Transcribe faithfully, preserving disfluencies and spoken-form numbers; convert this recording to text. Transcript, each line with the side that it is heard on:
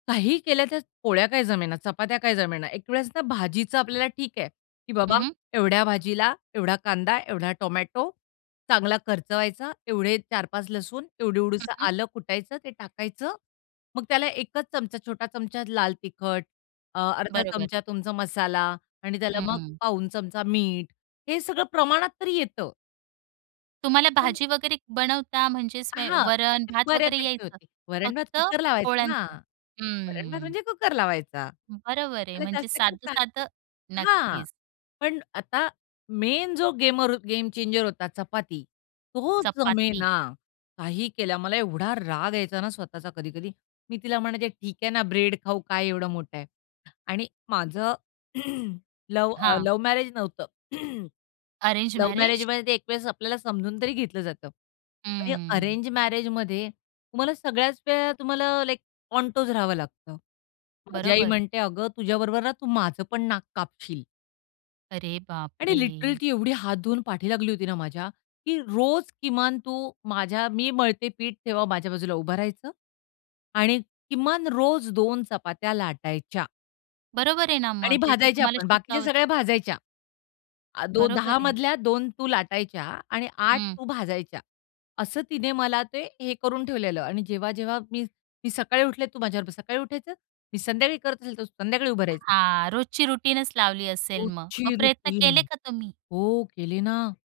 left: काहीही केल्या तर पोळ्या काय जमेना, चपात्या काय जमेना. एक वेळेस ना भाजीचं आपल्याला ठीक आहे की
right: हं,
left: बाबा
right: हं.
left: एवढ्या भाजीला एवढा कांदा, एवढा टोमॅटो, चांगला खर्च व्हायचा. एवढे चार पाच लसूण एवढी.
right: हं,
left: एवढंसं
right: हं.
left: आलं कुटायचं ते टाकायचं. मग त्याला एक च छोटा चमचा लाल तिखट अ, अर्धा
right: बरोबर.
left: चमचा तुमचा मसाला आणि त्याला मग
right: हं.
left: पाव चमचा मीठ हे सगळं प्रमाणात तरी येतं.
right: तुम्हाला
left: पण
right: भाजी वगैरे बनवता म्हणजेच
left: अ,
right: स्वै
left: हां,
right: वरण भात वगैरे
left: बऱ्यापैकी
right: यायचं,
left: होतं. वरण भात
right: फक्त
left: कुकर लावायचं ना,
right: पोळ्यांच?
left: वरण भात
right: हं.
left: म्हणजे कुकर लावायचा.
right: बरोबर आहे. म्हणजे
left: [unintelligible]
right: साधं-साधं
left: हां,
right: नक्कीच.
left: पण आता मेन जो गेमर हो गेम चेंजर होता चपाती, तो
right: चपाती.
left: जमेना काही केल्या. मला एवढा राग यायचा ना स्वतःचा कधी-कधी. मी तिला म्हणायचे ठीक आहे ना, ब्रेड खाऊ काय एवढं मोठं आहे आणि माझं लव्ह अ,
right: हां.
left: लव्ह मॅरेज नव्हतं.
right: Arrange
left: love
right: marriage?
left: मॅरेजमध्ये ते एक वेळेस आपल्याला समजून तरी घेतलं जातं आणि
right: हम्म.
left: अरेंज मॅरेजमध्ये तुम्हाला सगळ्याच वेळा तुम्हाला लाइक कॉन्टोज राहावं लागतं. माझी आई
right: बरोबर.
left: म्हणते, "अगं तुझ्याबरोबर ना तू माझं पण नाक कापशील."
right: अरे
left: आणि
right: बापरे!
left: लिटरली ती एवढी हात धुवून पाठी लागली होती ना माझ्या की रोज किमान तू माझ्या मी मळते पीठ तेव्हा माझ्या बाजूला उभं राहायचं आणि किमान रोज दोन चपात्या लाटायच्या.
right: बरोबर आहे ना
left: आणि
right: मग ते तर तुम्हाला
left: भाजायच्यापण. बाकीच्या
right: शिकावंच
left: सगळ्या भाजायच्या. अ,
right: बरोबर
left: दहा
right: आहे.
left: मधल्या दोन तू लाटायच्या आणि आठ
right: हं.
left: तू भाजायच्या असं तिने मला ते हे करून ठेवलेलं आणि जेव्हा जेव्हा मी, मी सकाळी उठले तू माझ्याबरोबर सकाळी उठायचं. मी संध्याकाळी करत असेल तर संध्याकाळी उभं राहायचं.
right: हां, रोजची रुटीनच लावली असेल मग.
left: रोजची
right: मग प्रयत्न
left: रुटीन.
right: केले का तुम्ही?
left: हो केली ना.